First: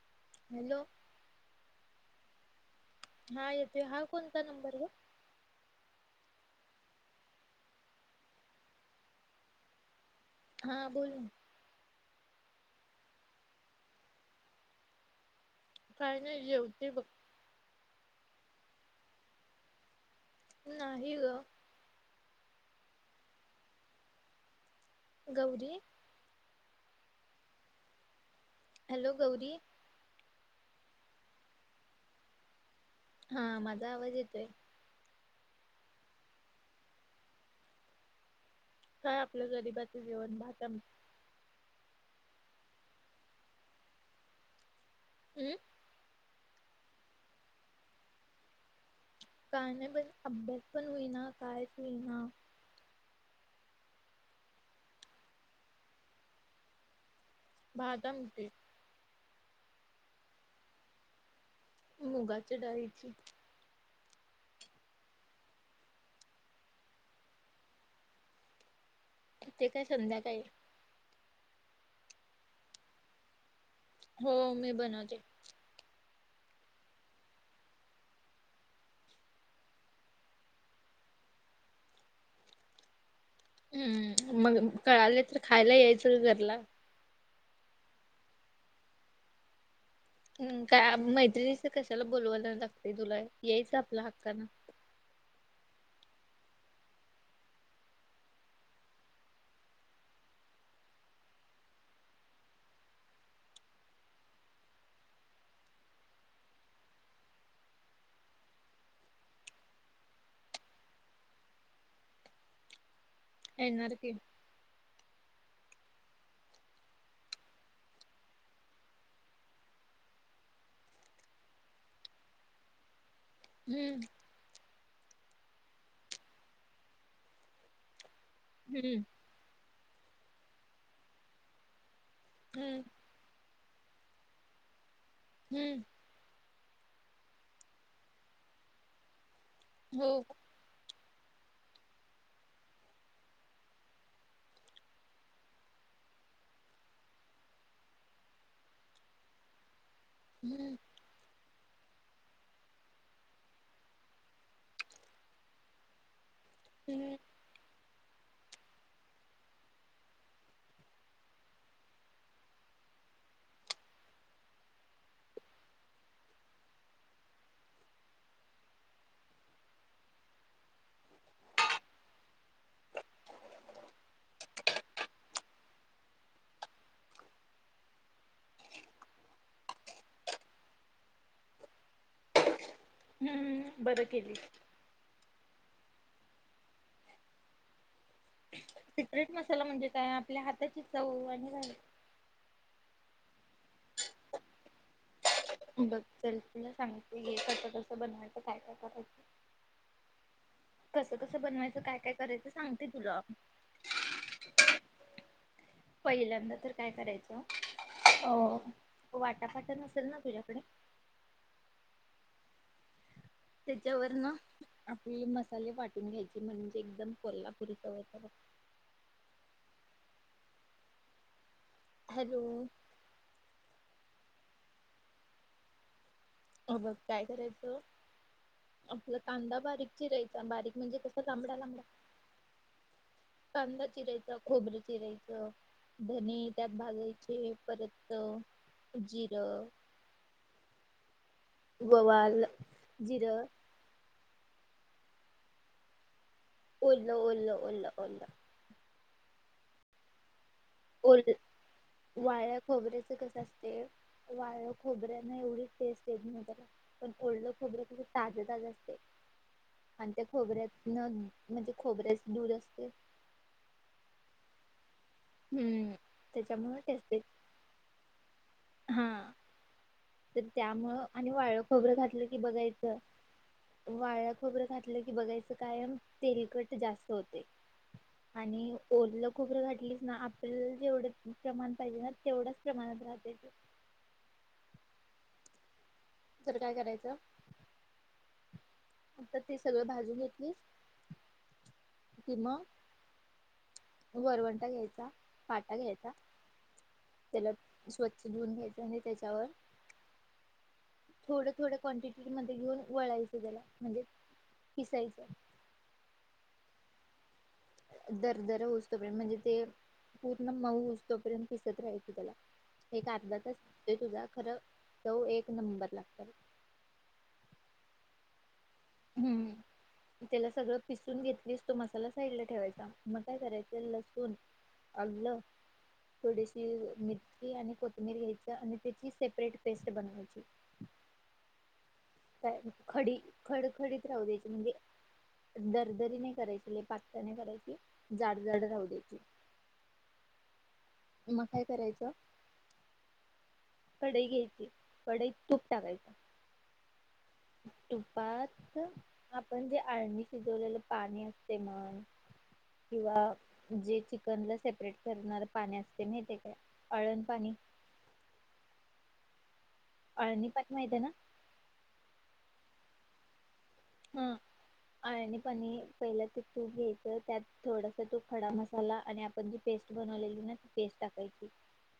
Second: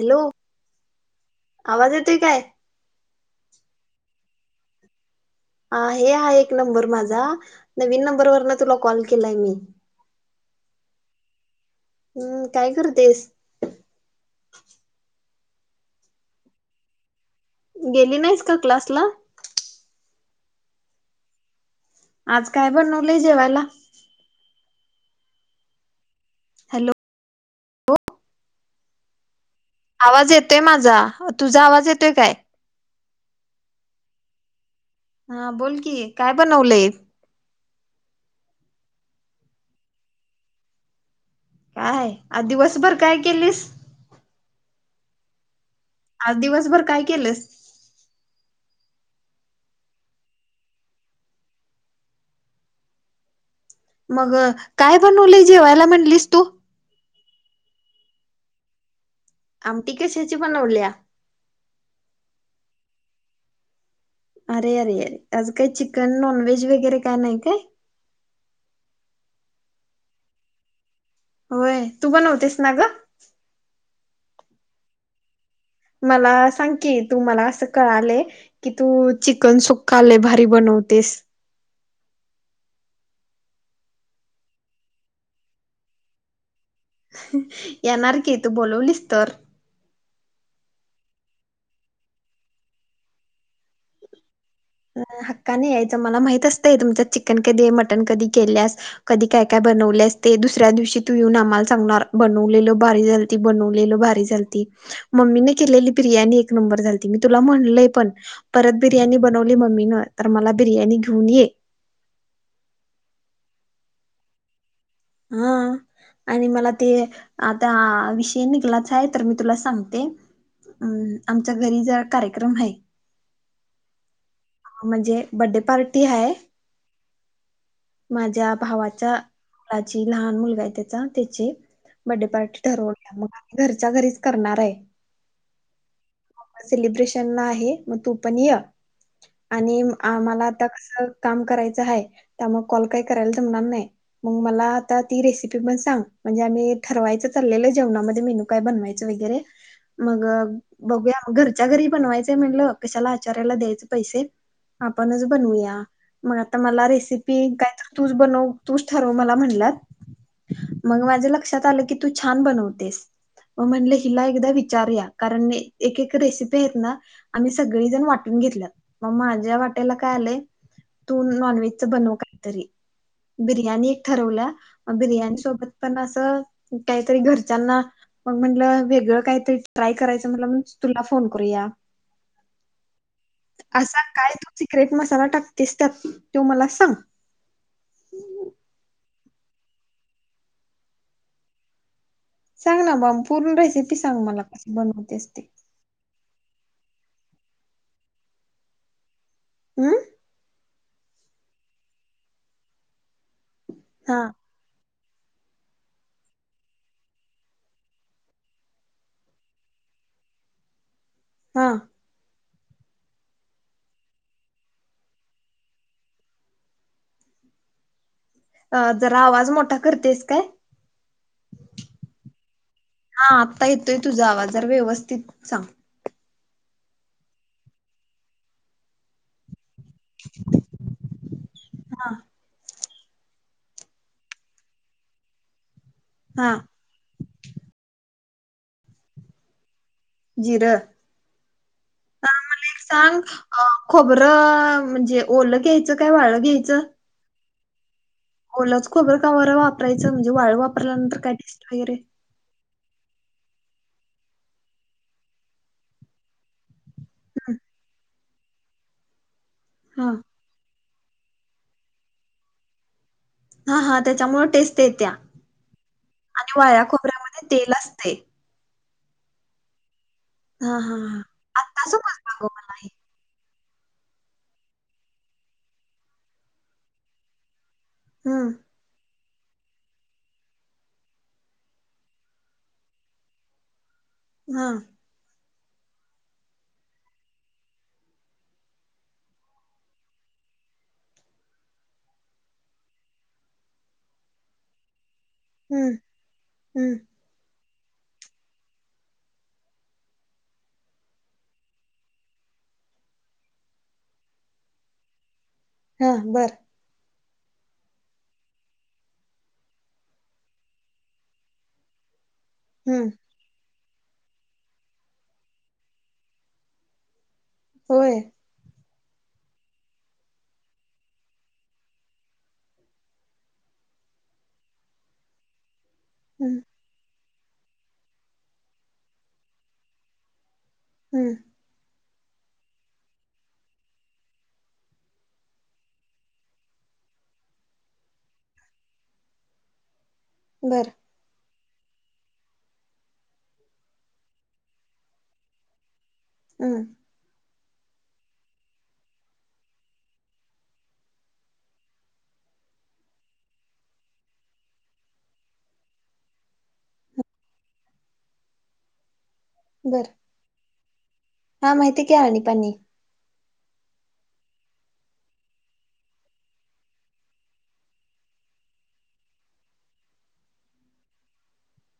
Hello hello आवाज ये ते काय? हा येतोय हा कोणता नंबर? हा, हे आहे एक नंबर माझा नवीन नंबर वरन तुला कॉल केलाय मी. हा, बोल. हम्म, काय करतेस? काय नाय जेवतेे बघ. गेली नाईस का क्लासला? नाही ग. आज काय बनवलय जेवायला? Gauri hello hello Gauri. आवाज येतोय माझा, तुझा आवाज येतोय काय? हा, माझा आवाज येतोय. हा बोल की, काय बनवलंय? काय आपलं गरिबाचं जेवण भात आम काय? आ दिवसभर काय केलीस? हम्म आज दिवसभर काय केलंस? काय नाइ बई अभ्यास पण होईना, कायच होईना. मग काय बनवलंय जेवायला म्हणलीस तू? भात आमटी. आमटी कशाची बनवल्या? मुगाची डाळीची. अरे, अरे, अरे, आज काय चिकन नॉनव्हेज वगैरे काय नाय काय? ते काय संध्याकाळी. होय, तू बनवतेस ना ग? हो मी बनवते. मला सांग कि, तू मला असं कळालय की तू चिकन सुक्का लय भारी बनवतेस. हम्म, मग कळाले तर खायला यायचं ग घरला. येणार की तू बोलवलीस तर. काय मैत्रिणीच कशाला बोललावायला लागतय तुला यायच आपलं हक्कान. हक्कान यायच मला माहित असतय तुमच्यात चिकन कधीय मटन कधी केल्यास कधी काय काय बनवल्यास ते दुसऱ्या दिवशी तू येऊन आम्हाला सांगणार बनवलेलो भारी झालती, बनवलेलो भारी झालती मम्मीने केलेली बिर्याणी एक नंबर झालती. मी तुला म्हणलय पण परत बिर्याणी ब बनवली मम्मीन तर मला बिर्याणी घेऊन ये. येनार की. हा आणि मला ते आता विषयी निघलाच आहे तर मी तुला सांगते अ आमच्या घरी जर कार्यक्रम आहे हम्म म्हणजे बड्डे पार्टी आहे माझ्या हम्म भावाच्या मु ज लहान मुलगा आहे त्याचा त्याचे बडे पार्टी हम्म ठरवल्या मग घरच्या घरीच करणार आहे हम्म सेलिब्रेशन ला आहे मग तू पण य आणि हो आमाला आता कसं काम करायचं आहे त्या मग कॉल काही करायला जमणार नाही मग मला आता ती रेसिपी पण सांग म्हणजे आम्ही ठरवायच चाललेलं जेवणामध्ये मेनू काय बनवायच वगैर मग हम्म बघूया मग घर च्या घरी बनवायचंय म्हटलं कशाला आचार्याला द्यायचं पैसे आपणच बनवूया मग आता मला हम्म रेसिपी काय तूच बनव तूच ठरव मला म्हणल्यात मग माझ्या लक्षात आलं की तू छान बनवतेस मग म्हणल हिला एकदा विचारूया कारण एक एक रेसिपी आहेत ना आम्ही सगळेजण वाटून घेतल्यात मग माझ्या वाट्याला काय आलंय तू नॉनव्हेजच बनवू काहीतरी बिर्याणी एक ठरवल्या म बिर्याणी सोबत पण असं काहीतरी घरच्यांना मग म्हणलं वेगळं काहीतरी ट्राय करायच म्हणल तुला फोन करूया हम्म असा बरं काय केली तू सिक्रेट मसाला टाक टाकतेस टाक तो मला सांग मसाला म्हणजे काय आपल्या हाताची चव आणि घ सांग ना मम पूर्ण रेसिपी सांग मला कशी बनवतेस ते बघ चल तुला सांगिती हे कसं कसं बनवायचं काय काय करायचं हमम कसं कसं बनवायचं काय काय करायचं सांगते तुला हा पहिल्यांदा तर काय करायचं अ वाटापाटा नसेल ना तुझ्या कडी हा त्याच्यावरन आपले मसाले वाटून घ्यायचे म्हणजे एकदम कोल्हापुरी चव येत्या ब अ जरा आवाज मोठा करतेस काय हॅलो हा आता ये येतोय तुझा आवाज जरा व्यवस्थित सांग अ बघ काय करायचं आपला कांदा बारीक चिरायचा बारीक म्हणजे कस लांबडा लांबडा हा कांदा चिरायचा खोबर चिरायचं धने हा त्यात भाजायचे परत जिर जिर ओवा जिरं बरं म्हणजे ओल घ्यायचं काय वाळल ओल ओल. ओल ओलं. ओलच खोबरं का बरं वापरायचं म्हणजे वाळ वाप ओलं, वाळल्या खोबऱ्याचं कसं असतय. वाळल्या खोबऱ्याना एवढी टेस्ट येत नाही त्याला. पण ओलं हं, खोबऱ्यामुळे ताजताज असतय. आणि हां त्या खोबऱ्यात न म्हणजे खोबऱ्याच दूध असतय. हा हा त्याच्यामुळे टेस्ट येत्या. आणि हम्म. आणि त्याच्यामुळे वाळ्या टेस्ट येते खोबऱ्यामध्ये तेल असते. हा. तर हां हां त्यामुळं हां आणि वाळ आत्ता खोबरं घातलं की समजलं गं मला. बघायचं वाळ्या खोबरं खातलं की बघायचं कायम तेलकट जास्त होते. हं आणि ओलं खोबरं घातलीस ना आपल्याला जेवढे प्रमाण पाहिजे ना तेवढंच प्रमाणात राहते. हा. तर काय करायचं, आता ते सगळं भाजून घेतलीस, की मग वरवंटा घ्यायचा पाटा हं घ्यायचा हं त्याला स्वच्छ धुून घ्यायचं आणि त्याच्यावर थोड थोड क्वांटिटी मध्ये घेऊन वळायचं त्याला, म्हणजे पिसायचं. हा बरं. दरदर होउस तोपर्यंत पर्यंत म्हणजे ते पूर्ण मऊ होऊस तोपर्यंत पिसत राहायची त्याला. एक हं अर्धा तास ते तुझा खरं चव एक नंबर लागत. होय. हम्म त्याला सगळं पिसून घेतलीस तो मसाला साईड ला ठेवायचा, मग काय करायचं लसूण, आलं हं थोडीशी मिर ची आणि कोथमीर घ्यायच आणि त्याची सेपरेट पेस्ट बनवायची. हम्म. काय खडी खडखडीत राहू द्यायची, म्हणजे दरदरी नाही करायची, लई पातळ नाही करायची. जाड जाड राहू द्यायची. बरं. मग काय करायचं? कढई घ्यायची कढईत तूप टाकायचं. हम्. तुपात आपण जे अळणी शिजवलेलं पाणी असते मग किंवा जे चिकनला सेपरेट करणार पाणी असते माहिते काय आळण पाणी आळणी पा माहितीये ना? हा माहिती की आणि पाणी हा आणि पणी पहिलं ते तूप घ्यायच त्यात थोडस तूप खडा मसाला आणि आपण जी पेस्ट बनवलेली ना ती पेस्ट टाकायची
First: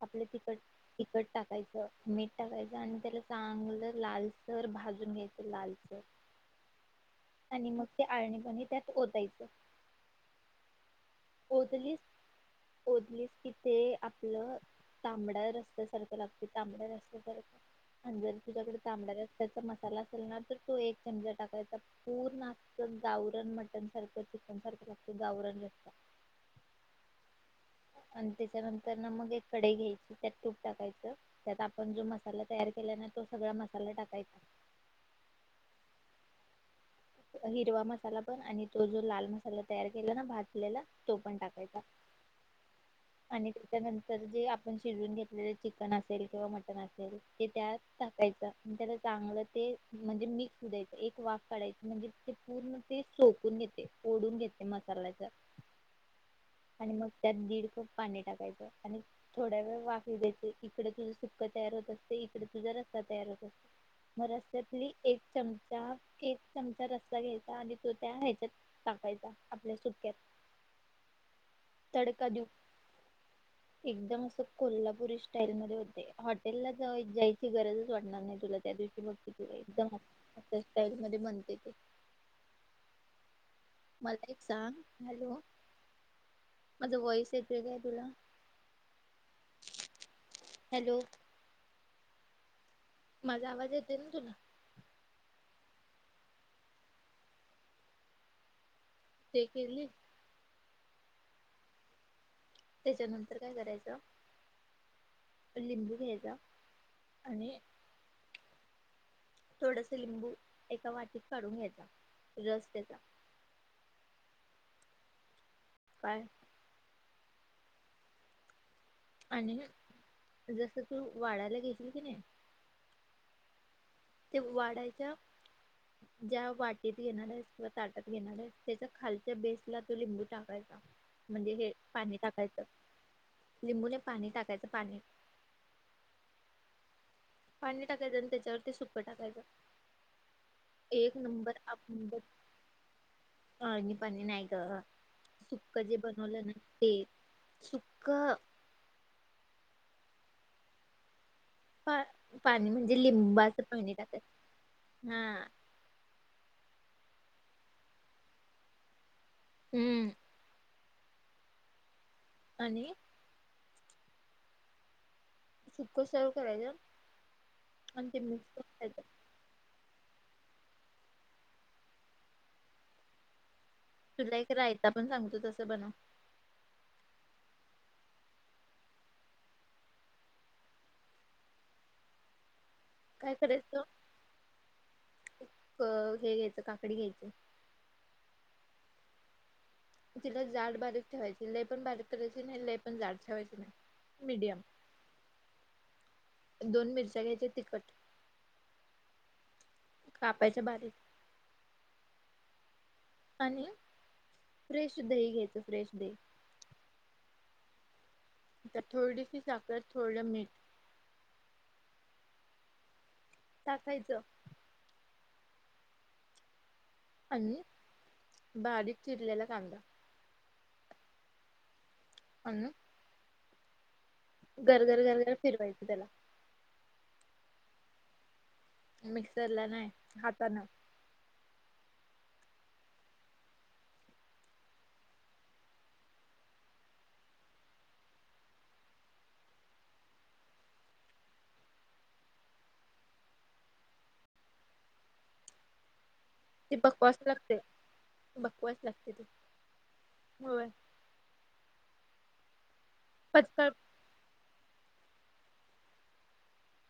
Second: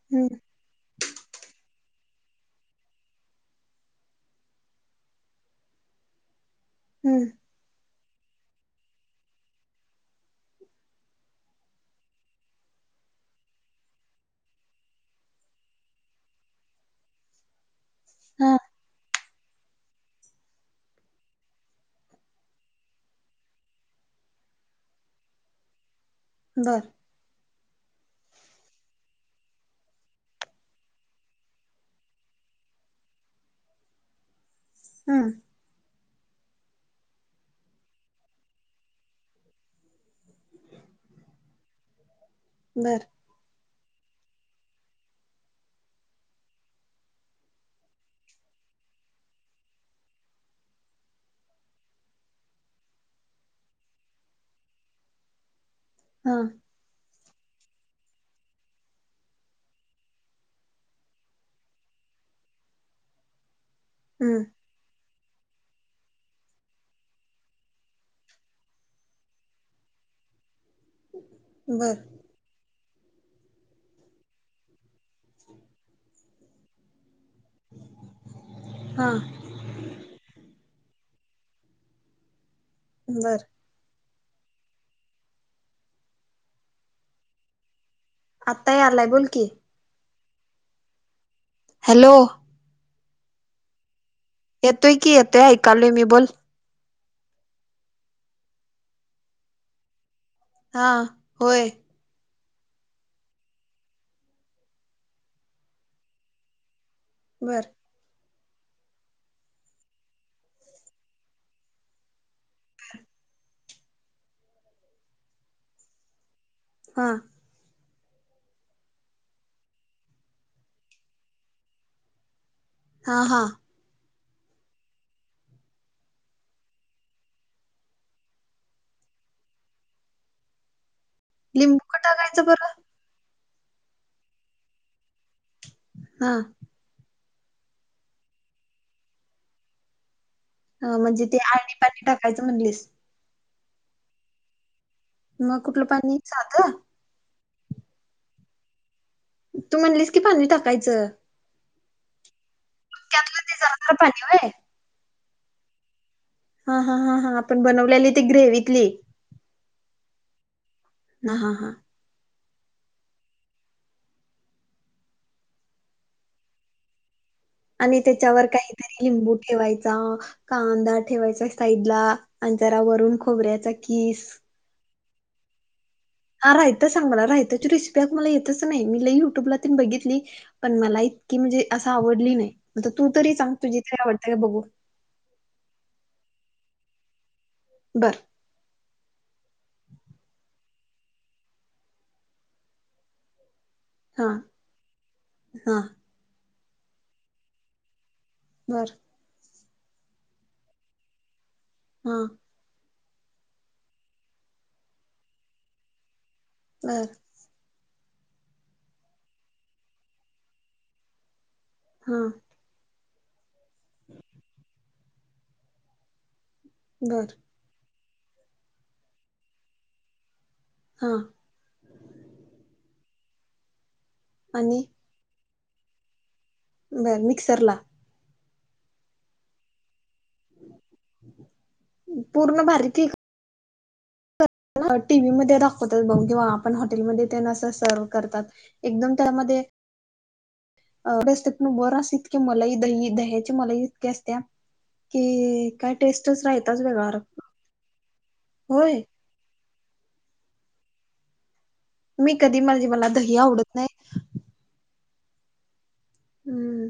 आपलं हं तिकट तिखट टाकायचं मीठ टाकायचं आणि त्याला चांगलं लालसर भाजून घ्यायचं लालसर हं आणि मग ते अळणी पाणी त्यात ओतायच ओधलीस ओधलीस कि ते आपलं तांबड्या रस्स्या सारखं लागत तांबड्या रस्स्या सारखं अनं जर हां तुझ्याकडे तांबडा र त्याचा मसाला असेल ना तर तो एक चमचा टाकायचा पूर्ण अस गावरण मटन सारखं चिकन सारखं लागत गावरण रस्सा बर आणि त्याच्यानंतर ना मग एक कडई घ्यायची त्यात तूप टाकायचं त्यात आपण जो मसाला तयार केला ना तो सगळा मसाला टाकायचा हम् हिरवा मसाला पण आणि तो जो लाल मसाला तयार केला ना भाजलेला तो पण टाकायचा. बरं त्यानंतर जे आपण शिजून घेतलेलं चिकन असेल किंवा मटण असेल, ते त्यात टाकायचं आणि त्याला चांगलं ते म्हणजे मिक्स द्यायच एक वाफ काढायची. म्हणजे ते पूर्ण ते सोकून घेते ओढून घेते मसाल्याच हा आणि मग त्यात दीड कप पाणी टाकायचं, आणि थोड्या वेळ वाफ येऊ द्यायची, इकडे तुझं सुक्कं तयार होत असतेय, इकडे तुझा रस्सा तयार होत असते. मग हं रस्यातली एक चमचा [unintelligible] चमचा रस्सा घ्यायचा आणि तो त्या ह्याच्यात टाकायचा आपल्या सुक्यात बरं तडका देऊ एकदम असं कोल्हा पुरी स्टाईलध्ये होतय. हॉट हाॅटेलला जेवाय जायची ची गरजच वाटणार नाही, तुला त्या दिवशी मग हां तु एकदम त्या स्टाईलमध्ये बन तेते बर मला एक सांग, हॅलो माझा वॉइस येतोय काय तुला? आता यायलाय बोल की हॅलो हॅलो माझा आवाज येते ना तुला? येतोय की येतोय, ऐकलोय मी बोल ते केलीस? हा होय त्याच्यानंतर काय करायच लिंबू घ्यायचा. आणि बरं थोडस लिंबू एका वाटीत काढून घ्यायचा रस त्याचा काय हा आणि जसं तू वाडायला घेशील कणी हा हा ते वाढायच ज्या वाटीत घेणार आहेस किंवा ताटात घेणार आहेस त्याच्या खालच्या बेसला तो लिंबू टाकायचा. म्हणजे हे लिंबू का पाणी टाकायचं बरं लिंबू नाही पाणी टाकायचं पाणी हा पाणी टाकायचं आणि त्याच्यावरती सुक्क टाकायचं. ह एक म्हणजे ते आळणी पाणी टाकायचं म्हणलीस आळणी पाणी नाही गं मग सुक्क कुठलं जे पाणी बनवलय ना साधं ते सुक्क तू म्हणलीस की पाणी टाकायचं प पाणी म्हणजे त्यातलं ते लिंबाचं जरा पाणी जरा टाकाय व्हय हा हा हा हा हा आपण बनवले ते ग्रेवितली हम्म [unintelligible] आणि सुक्क सर्व करायच आणि त्याच्यावर काहीतरी लिंबू ठेवायच कांदा ठेवायचा साईड ला आणि जरा वरून खोबऱ्याचा किस तुला एक रायता पण सांगतो तसं बनव हा राहायता सांग मला रायताची रेसिपी अगं मला येतच नाही. मी लई युट्यूबला तेन बघितली, पण मला इतकी म्हणजे असं आवडली नाही. आता तू तरी काय सांग तुझी करायचं तर आवडत्या काय बघु क- हे [unintelligible] बरं तिला जाड, बारीक ठेवायची लय पण बारीक करायची नाही लय पण जाड ठेवायची नाही. हा मीडियम हा दोन मिरच्या घ्यायच्या तिखट बरं कापायच्या बारीक हा आणि फ्रेश दही घ्यायचं फ्रेश दही [unintelligible] त्यात थोडीशी साखर, थोड मीठ हा टाखायचं आणि [unintelligible] बारीक चिरलेला कांदा हा. अण घर घर घर घर. तिरवायपदला बरं मिक्सर ला. मिक्सरला नाही हाताान. पूर्ण भारती टीव्ही मध्ये दाखवतात बघ किंवा आपण हॉटेलमध्ये सर्व करतात एकदम त्यामध्येस्त प बरं इतके मलाही दही दह्याचे मलाही इतक्या असत्या की काय टेस्टच ती राहताच वेग बकवास लागते होय. हो. मी कधी मरज मला दही आवडत नाही. हम्म.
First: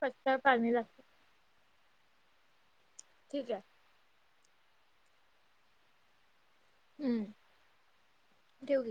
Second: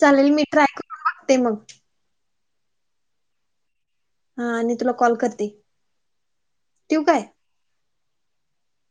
चालेल पचकळ मी ट्राय पाणी लागते करून बघते मग ठीक आहे. हा आणि तुला कॉल करते. ठेवु काय? हम्म ठेव.